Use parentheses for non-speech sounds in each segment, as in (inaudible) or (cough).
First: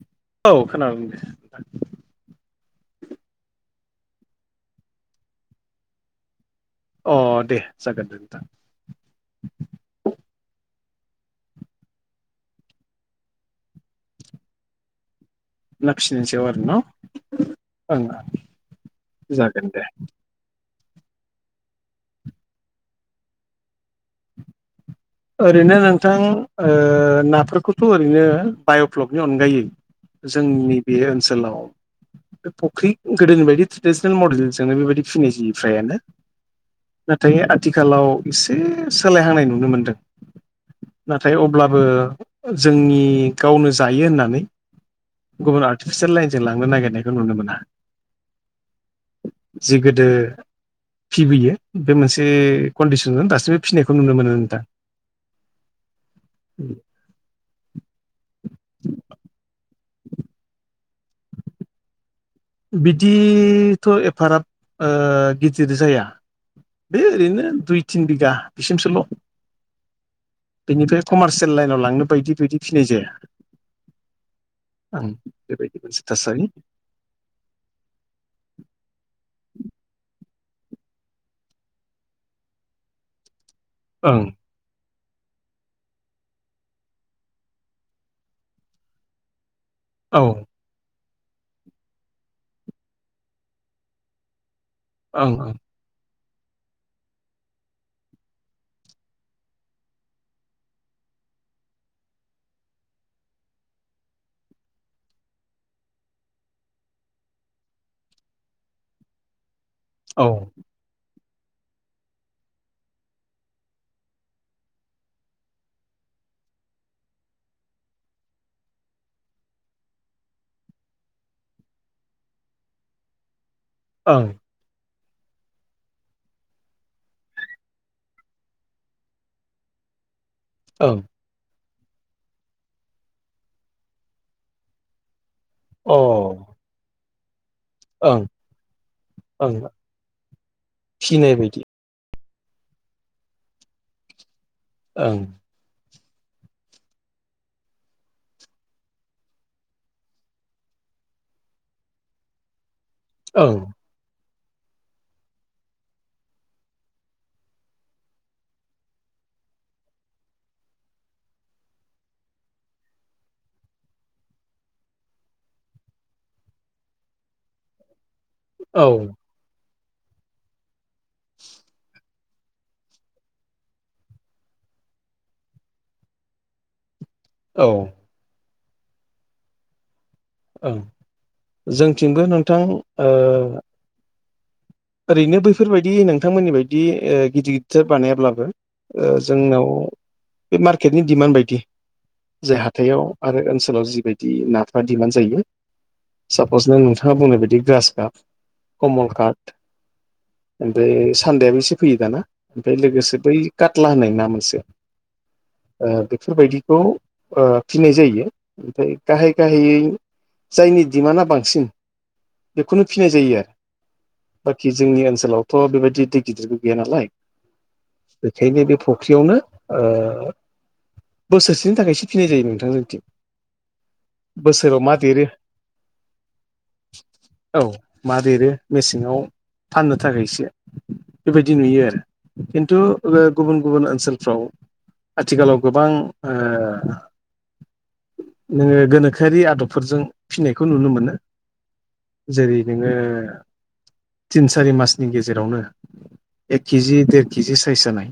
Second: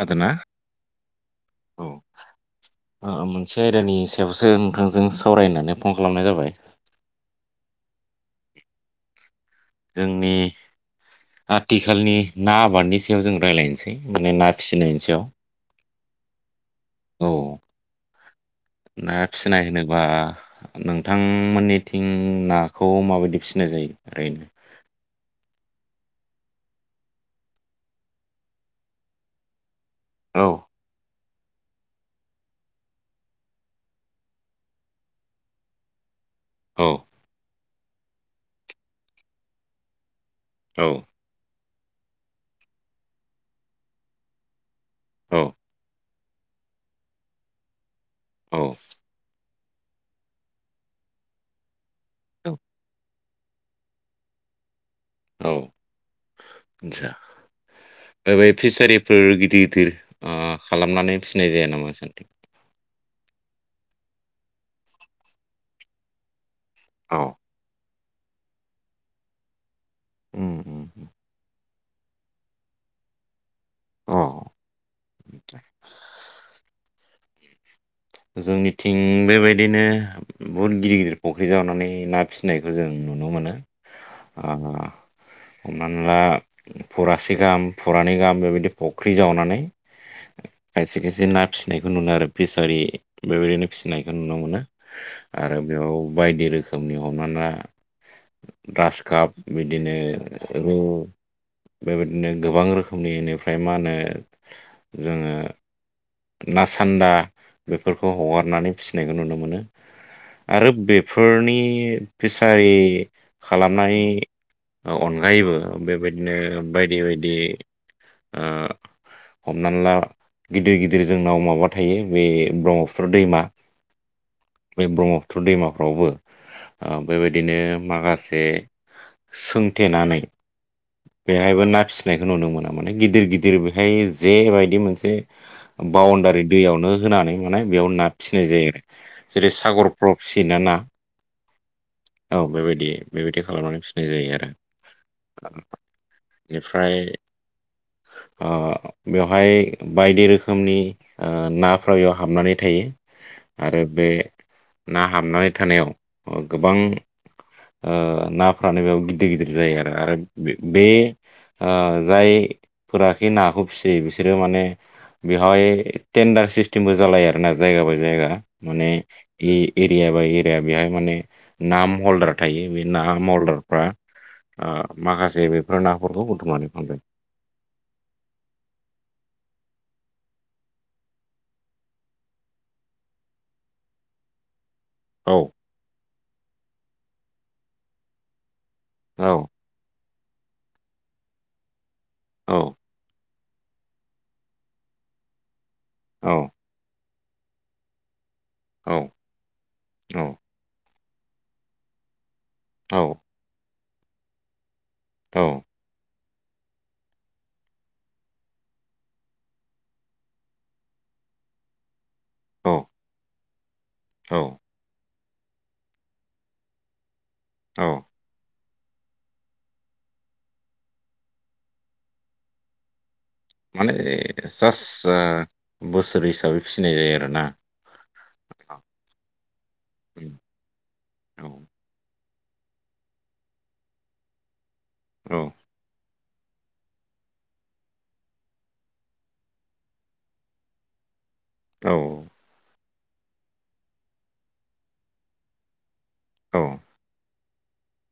खोनादोंना खोनाबाय औ माने मोनसे आयदानि सायावसो नोंथांजों सावरायनानै फन खालामनाय जाबाय अ दे जागोन दे नोंथां जोंनि आथिखालनि ना आबादनि सायाव जों रायज्लायनोसै माने ना फिसिनायनि सायाव ना फिसिनायनि सायाव आरोना औ ना फिसिनाय जागोन दे होनोबा नोंथांमोननिथिं नाखौ माबायदि फिसिनाय जायो ओरैनो ओरैनो नोंथां ओ नाफोरखौथ' ओरैनो बाय'फ्लकनि अनगायै औ जोंनि बे ओनसोलाव बे फख्रि गोदोनि बायदि ट्रेडिसनेल मडेलजोंनो बेबायदि फिनाय जायो फ्रायानो औ नाथाय आथिखालाव एसे सोलायहांनाय नुनो मोनदों औ नाथाय अब्लाबो जोंनि गावनो जायो होननानै औ गुबुन आर्टिफिसियेल लाइनजों लांनो नागिरनायखौ नुनो मोना। औ जि गोदो फिबोयो बे मोनसे कन्दिसनजों दासि- सिमबो फिनायखौ नुनो मोनो नोंथां औ आदसा दा बै फिसारिफोर गिदिर गिदिर ओ खालामनानै फिसिनाय जाया नामा नोंसानिथिं बिदिथ' एफाराब ओ गिदिर जाया बे औ ओरैनो दुइ तिन बिगा बिसिमसोल' उम उम बेनिफ्राय कमार्सियेल लाइनाव लांनो बायदि बायदि फिनाय जाया ओं अ बेबायदि मोनसे थासारि जोंनिथिं बेबायदिनो बुहुद गिदिर गिदिर फख्रि जावानानै ना फिसिनायखौ जों नुनो मोनो ओं ओ हमनानै ला फुरासे गाहाम फुरानै गाहाम बेबायदि फख्रि जावनानै औ खायसे खायसे ना फिसिनायखौ नुनो आरो फिसारि बेबायदिनो फिसिनायखौ नुनो मोनो ओं आरो बेयाव बायदि रोखोमनि हमनानै ला ग्रासकाप बिदिनो रौ बेबायदिनो गोबां रोखोमनि इनिफ्राय मा होनो जोङो नासान्दा बेफोरखौ हगारनानै फिसिनायखौ नुनो मोनो ओं आरो बे‌ फोरनि फिसारि खालामनाय औ अनगायैबो बेबायदिनो बायदि बायदि ओ हमनानै ला गिदिर गिदिर जोंनाव माबा थायो बे ब्रह्मपुत्र दैमा ओं बे ब्रह्मपुत्र दैमाफ्रावबो ओ बेबायदिनो माखासे सोंथेनानै बेहायबो ना फिसिनायखौ नुनो मोनो माने गिदिर गिदिर बेहाय जेबायदि मोनसे बाउनडारि ओं दैयावनो होनानै माने बेयाव ना अ ओं फिसिनाय जायो आरो जेरै ओं सागरफ्राव फिसियोना ना फिनाय बायदि औ बेबायदि बेबायदि खालामनानै फिसिनाय जायो आरो ओं ओ बेनिफ्राय ओ बेवहाय बायदि रोखोमनि ओ नाफ्रा बेयाव हाबनानै थायो ओं आरो बे ना हाबनानै थानायाव ओ गोबां ओ नाफ्रानो बेयाव गिदिर गिदिर जायो आरो आरो बे ओ जायफोराखि नाखौ फिसियो बिसोरो माने बेवहाय टेन्डार सिस्टेमबो जालायो आरोना जायगा बाय जायगा औ माने ए -एरिया बा एरिया बेहाय माने ना महल्दार थायो बे ना महलदारफ्रा ओ माखासे बेफोर नाफोरखौ बुथुमनानै फानदों औ ओं जोंथिंबो नोंथां ओ औ ओरैनो बैफोरबायदि नोंथांमोननि बायदि ओ गिदिर गिदिरथार बानायाब्लाबो ओ औ जोंनाव बे मार्केटनि डिमान्ड बायदि औ जाय हाथाइयाव आरो ओनसोलाव जिबायदि नाफ्रा डिमान्ड जायो औ सापसनो नोंथां नोंथाङा बुंनाय बायदि ग्रास कार्प औ कमल कार्प औ ओमफ्राय सान्दायाबो एसे फैयो दाना ओमफ्राय औ लोगोसे बै कातला होननाय ना मोनसे ओ औ बे बेफोरबायदिखौ ओ फिनाय जायो ओमफ्राय गाहाय गाहायै जायनि डिमान्डआ बांसिन बेखौनो औ फिनाय जायो आरो औ बाखि जोंनि ओनसोलावथ' बेबायदि दै गिदिरबो गैया नालाय औ बेखायनो बे फुख्रियावनो ओ बोसोरसेनि थाखायसो फिनाय जायो नोंथां जोंनिथिं माने जास्ट ओ बोसोर हिसाबै फिनाय जायो आरोना औ मा देरो मेसेङाव फाननो उम, थाखायसो औ बेबायदि नुयो आरो खिन्थु गुबुन गुबुन ओनसोलफ्राव औ आथिखालाव गोबां ओ नोङो गोनोखोआरि आदबफोरजों फिनायखौ नुनो मोनो औ जेरै नोङो तिन सारि मासनि गेजेरावनो औ एक केजि देर केजि साइस जानाय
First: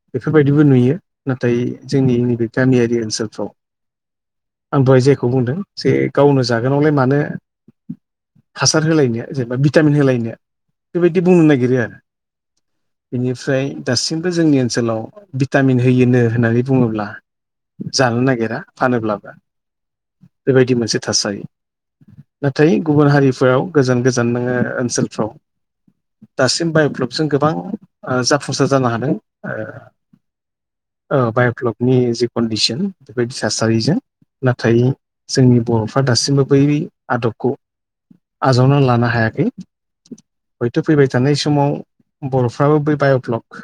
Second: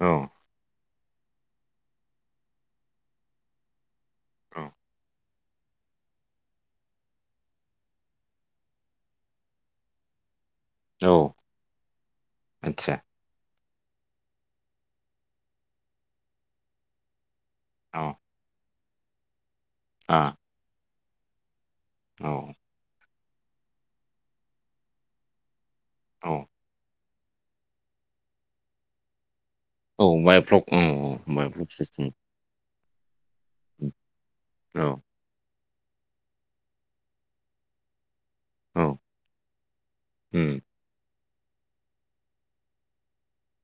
औ बेफोरबायदिबो नुयो नाथाय जोंनि नैबे गामियारि ओनसोलफ्राव औ आं दहाय जे बेखौ बुंदों जे गावनो जागोनावलाय मानो हासार होलायनो जेनेबा भिटामिन होलायनो औ बेबायदि बुंनो नागिरो आरो आतसा बेनिफ्राय दासिमबो जोंनि ओनसोलाव भिटामिन होयोनो होननानै बुङोब्ला औ जानो नागिरा फानोब्लाबो आ बेबायदि मोनसे थासारि औ नाथाय गुबुन हारि फोराव गोजान गोजान नोङो ओनसोलफ्राव औ दासिम बायफ जों गोबां ओ जाफुंसार जानो हादों औ बायफ्लक औ बायफ्लक बाय'फ्लकनि सिस्टेम जि कन्दिसन बेबायदि थासारिजों नाथाय औ जोंनि बर'फ्रा दासिमबो बै आदबखौ आजावना औ लानो हायाखै उम हयथ' फैबाय थानाय समाव बर'फ्राबो बै बाय'ब्लक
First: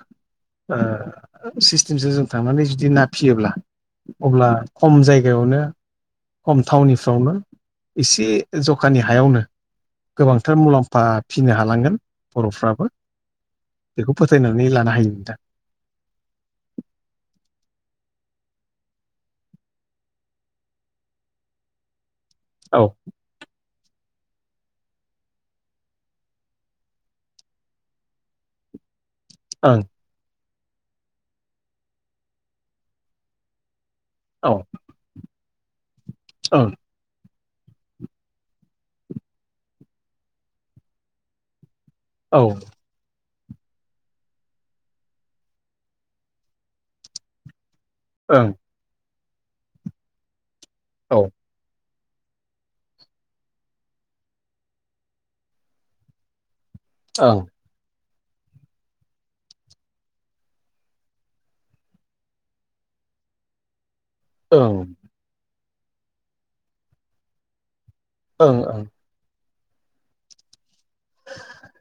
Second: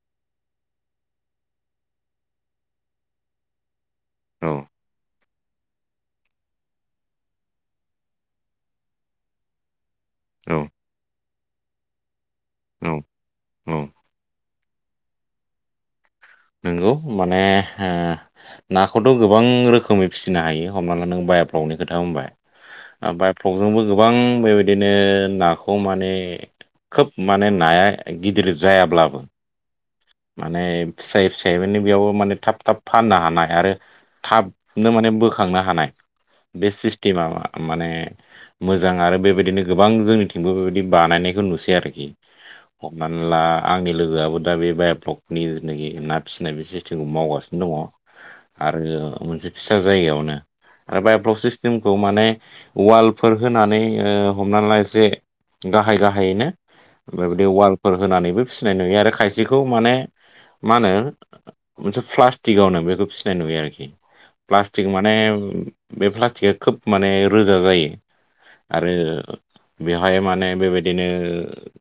ओ सिस्टेमसो जों थांनानै जुदि ना फिसियोब्ला अब्ला औ खम जायगा जायगायावनो खम थावनिफ्रावनो एसे जखानि हायावनो औ गोबांथार मुलाम्फा फिसिनो हालांगोन बर'फ्राबो औ औ बेखौ फोथाय नानै लानो हायो नोंथां नोंगौ माने ओ नाखौथ' गोबां रोखोमै फिसिनो हायो हमना ला नों बाय बायफ्लगनि खोथा बुंबाय औ ओ बाय'फ्लगजोंबो गोबां बेबायदिनो नाखौ माने खोब माने नाया गिदिर जायाब्लाबो ओं माने फिसायै फिसायै माने बेयावबो माने थाब थाब फाननो हानाय आरो औ थाबनो माने बोखांनो हानाय बे ओं सिस्टेमा मा माने मोजां आरो बेबायदिनो गोबां जोंनिथिंबो बेबायदि बानायनायखौ नुसै आरोखि औ हमनानै ला आंनि लोगोआबो दा बे बा ब्लकनि जेनाखि ना फिसिनाय बे सिस्टेमखौ मावगासिनो दङ ओं आरो मोनसे फिसा जायगायावनो आरो औ बायब्लक सिस्टेम खौ माने वालफोर होनानै ओ हमनानै ला एसे गाहाय गाहायैनो ओं बेबायदि वालफोर होनानैबो फिसिनाय नुयो आरो खायसेखौ माने मा होनो मोनसे प्लास्टिकआवनो बेखौ फिसिनाय नुयो आरोखि ओं प्लास्टिक माने बे प्लास्टिकआ खोब माने रोजा जायो ओं ओं आरो बेहाय माने बेबायदिनो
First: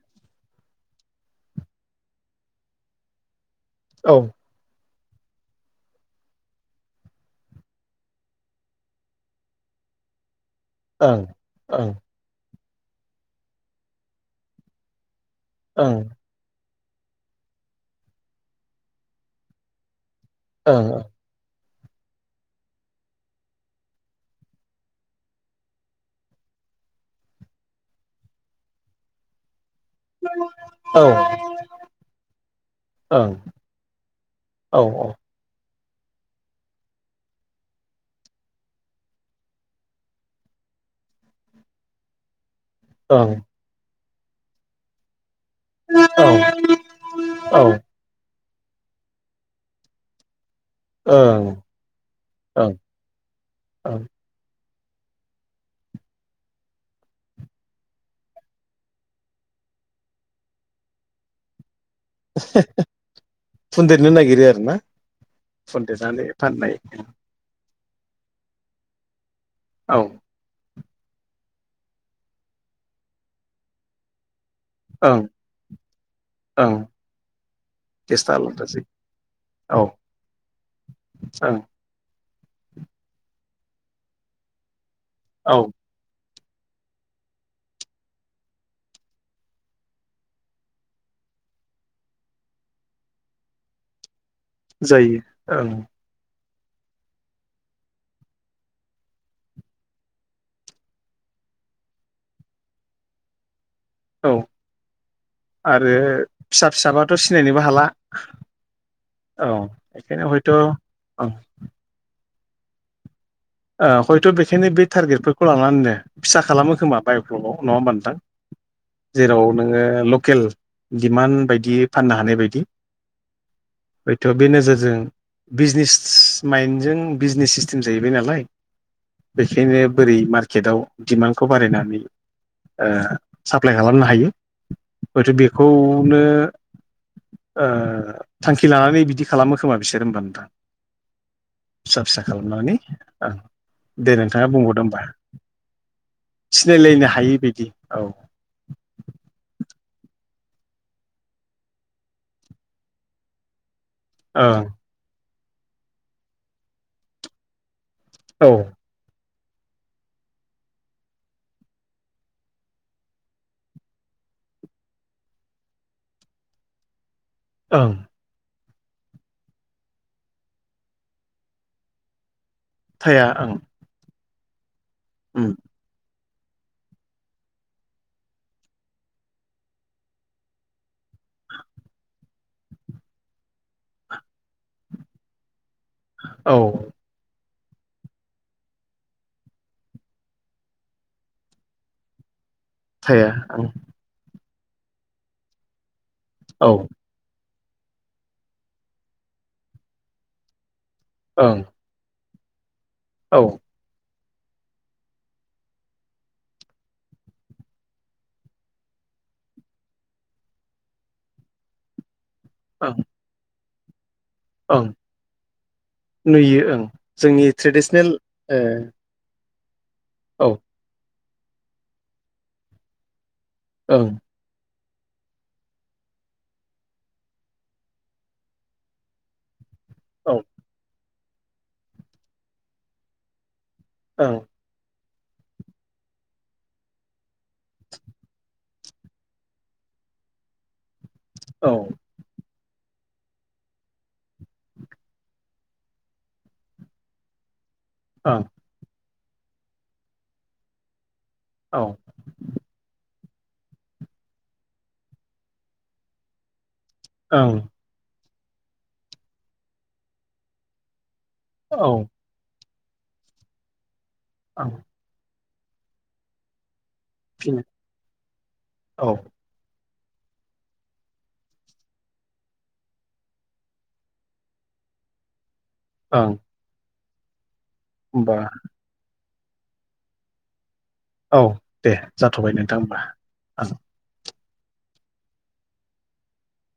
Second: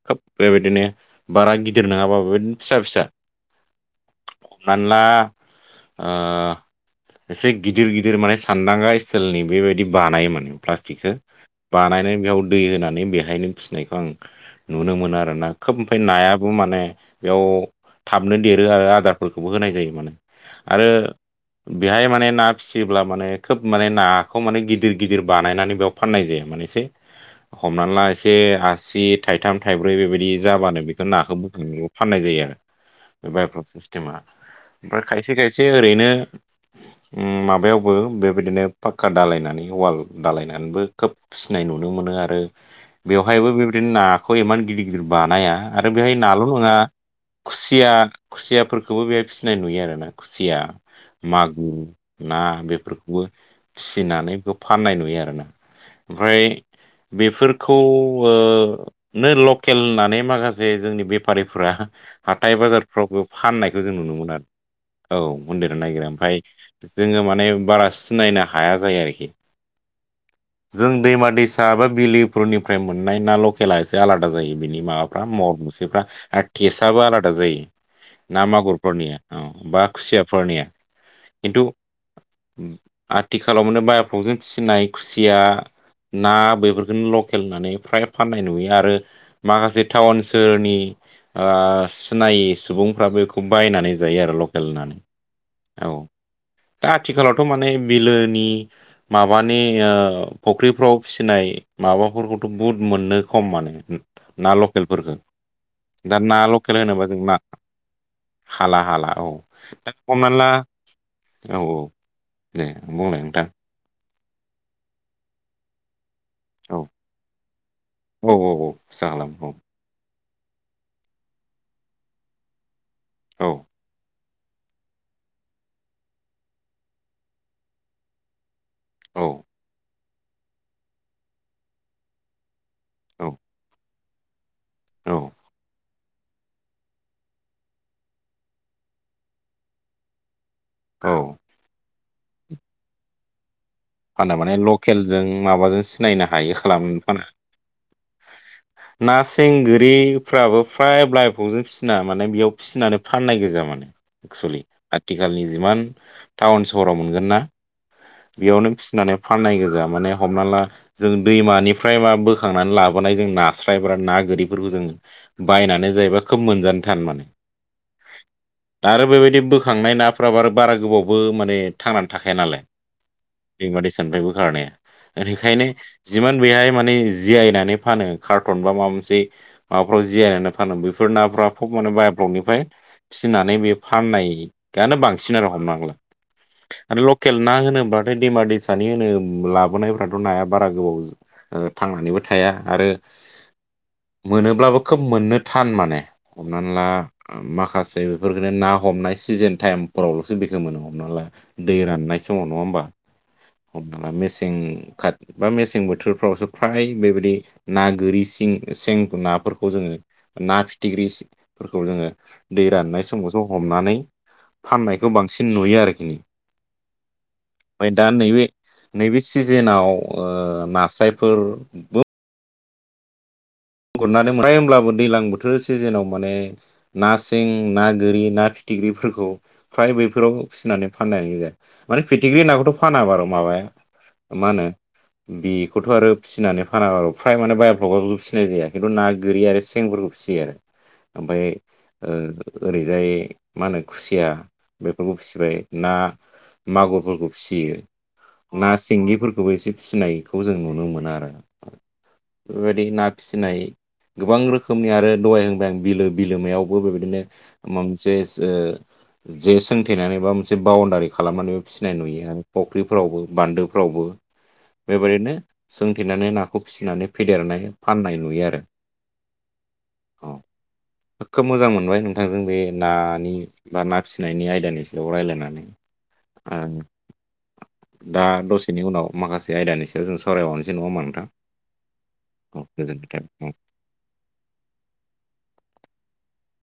खोब बेबायदिनो बारा गिदिर नङाबाबो फिसा फिसा औ (unintelligible) ओ एसे गिदिर गिदिर माने सानदांगा स्टाइलनि बेबायदि बानायोमोन प्लास्टिकखौ ओं ओं बानायनानै बेयाव दै होनानै बेहायनो फिसिनायखौ आं नुनो मोनो आरो ना खोब ओं ओमफ्राय नायाबो माने बेयाव थाबनो देरो आरो आदारफोरखौबो होनाय जायो माने आरो ओं बेहाय माने ना फिसियोब्ला माने खोब माने नाखौ माने गिदिर गिदिर बानायनानै बेयाव फाननाय जायो मोनसै हमनानै ला एसे आसि थाइथाम थाइब्रै बेबायदि जाबानो औ बेखौ नाखौ बोखांखौ फाननाय जायो आरो बे ओं बायक्लक सिस्टेमा औ औ ओमफ्राय ओं औ खायसे खायसे ओरैनो माबायावबो बेबायदिनो पाक्का दालायनानै वाल दालायनानैबो खोब सिनाय नु नुनो मोनो आरो बेवहायबो बेबायदिनो नाखौ इमान गिदिर गिदिर बानाया आरो बेहाय नाल' नङा औ खुसिया खुसियाफोरखौबो बेहाय फिसिनाय नुयो आरोना खुसिया ओं मागुर ना ओं बेफोरखौबो ओं फिसिनानै फाननाय नुयो आरोना ओमफ्राय बेफोरखौ नो लकेल होननानै माखासे जोंनि बेफारिफ्रा हाथाय बाजारफ्रावबो फाननायखौ जों फुनदेरनो नुनो मोनो नागिरो ना आरो औ मन्दिराव नायागिरो फुनदेरनानै ओमफ्राय फाननाय जोङो माने बारा सिनायनो हाया जायो आरोखि औ जों दैमा दैसा एबा बिलोफोरनिफ्राय मोननाय ना लकेला एसे आलादा जायो बिनि माबा ओं फ्रा महर मुसिफ्रा आरो ओं तेस आबो आलादा जायो टेस्टआ ना आलादासै मागुरफोरनिया औ बा खुसियाफोरनिया ओं खिन्थु आथिखालाव माने बायक्लकजों फिसिनाय खुसिया औ ना बेफोरखौनो लकेलनानै फ्रा फाननाय नुयो आरो माखासे टाउन सोहोरनि ओ सिनायि सुबुंफ्राबो बेखौ बायनानै जायो आरो लक जायो ओं (inaudible) दा आथिखालावथ' माने बिलोनि माबानि ओ फख्रिफ्राव फिनाय माबाफोरखौथ' बुहुद मोनो खम माने औ ना लकेलफोरखौ आरो दा ना फिसा लकेल होनोबा फिसाबाथ' जों ना सिनायनोबो हाला हाला हाला औ दा हम बेखायनो ला हयथ' ओं औ औ दे बुंलाय नोंथां ओ हयथ' बेखिनि बे टारगेटफोरखौ लानानैनो फिसा औ खालामो खोमा बायफलाव नङा होमबा नोंथां औ औ खुरसा जेराव खालामो नोङो। लक केल दिडिमान्ड बायदि फाननो हानाय बायदि औ हयथ' बे नोजोरजों बिजनेस माइन्जों बिजनेस सिस्टेम जाहैबाय नालाय औ बेखायनो बोरै मार्केटआव डिमान्डखौ बारायनानै ओ औ साप्लाइ खालामनो हायो औ हयथ' बेखौ नो थांखि लानानै बिदि खालामो खोमा बिसोर होमबा नोंथां औ फिसा फिसा खालामनानै ओं दे फाना नोंथाङा माने बुंबावदो होमबा लकेलजों माबाजों सिनायनो हायो खालामो सिनायलायनो फाना हायि बायदि औ ना सें गो (unintelligible) दैफ्राबो फ्राय बइफावजों फिसिना माने बेयाव फिसिनानै फाननाय गोजा माने एक्सुलि ओं आथिखालनि जिमान टाउन सहराव मोनगोन ना बेयावनो औ होननानै फाननाय गोजा माने हमना ला जों दैमानिफ्राय मा बोखांनानै लाबोनाय जों नास्रायब्रा ना गोरिफोरखौ जों बायनानै जायोबा खोब मोनजानो थान माने ओं दा आरो बेबायदि बोखांनाय नाफ्राबो आरो बारा गोबावबो माने थांनानै थाखाया नालाय थाया ओं दैमा दैसानिफ्राय बोखारनाया उम ओनिखायनो जिमान बेहाय माने जियायनानै फानो कार्टन बा माबा मोनसे माबाफ्राव जिरायनानै फानो बैफोर नाफ्रा फब माने बाय ब्लकनिफ्राय फिसिनानै बे फाननायानो बांसिन आरो हमनानै ला। औ आरो लकेल ना होनोब्ला ओमफ्राय दैमा दैसानि होनो लाबोनायफ्राथ' नाया बारा गोबाव ओ थांनानैबो थाया आरो थाया ओं मोनोब्लाबो खोब मोननो थान माने हमनान औ ला माखा- खासे बेफोरफोरखौनो ना हमनाय सिजोन टाइमफोरावल'सो बेखो मोनो हमनान ला ओं दै राननाय सम समाव नङा होमबा औ हमना ला मेसें खाद बा मेसें बोथोरफ्रावसो फ्राय बेबायदि ना गोरि सें सें नाफोरखौ जोङो ना फिथिख्रिफोरखौ जोङो दै ओं राननाय समावसो हमनानै ओं फाननायखौ बांसिन नुयो आरोखिनि नुयो ओं जोंनि फाय दा ट्रेडिसनेल नैबे ओ नैबे सिजोनाव ओ औ नास्रायफोर बो ओं गुरना (unintelligible) होमब्लाबो दैलां बोथोर सिजेनाव माने ना सें, ना गोरि, ना फिथिख्रिफोरखौ फ्राय बैफोराव औ फिसिनानै फाननायानो गोजा माने फिथिख्रि नाखौथ' फाना बारू माबाया ओं मा होनो बेखौथ' आरो फिसिनानै फाना बारु फ्राय माने बायफ्लबाव बेखौ फिसि- या खिन्थु ना गोरि आरो सेंफोरखौ फिसियो आरो ओमफाय औ ओं ओ ओरैजाय मा होनो खुसिया बेफोरखौ फिसिबाय ना मागुरफोरखौ फिसियो ना सिंगिफोरखौबो एसे फिसिनायखौ जों नुनो मोनो आरो औ बेबादि ना फिसिनाय गोबां रोखोमनि आरो दहाय होनबाय आं बिलो बिलोमायाव- बो बेबादिनो ओं माबा मोनसे जे सोंथेनानै बा मोनसे बउन्दारि खालामनानैबो औ फिसिनाय नुयो आरो फख्रिफ्रावबो बान्दोफ्रावबो ओं बेबायदिनो सोंथेनानै नाखौ फिसिनानै फिन फेदेरनाय फाननाय नुयो आरो औ औ खोब मोजां मोनबाय नोंथांजों बे नानि बा ना फिसिनायनि आयदानि सायाव रायलायनानै। ओं। आं दा होमबा दसेनि उनाव माखासे आयदानि सायाव जों सावराय बावनस औ दे जाथ'बाय नों गोजोननाय थाबाय औ।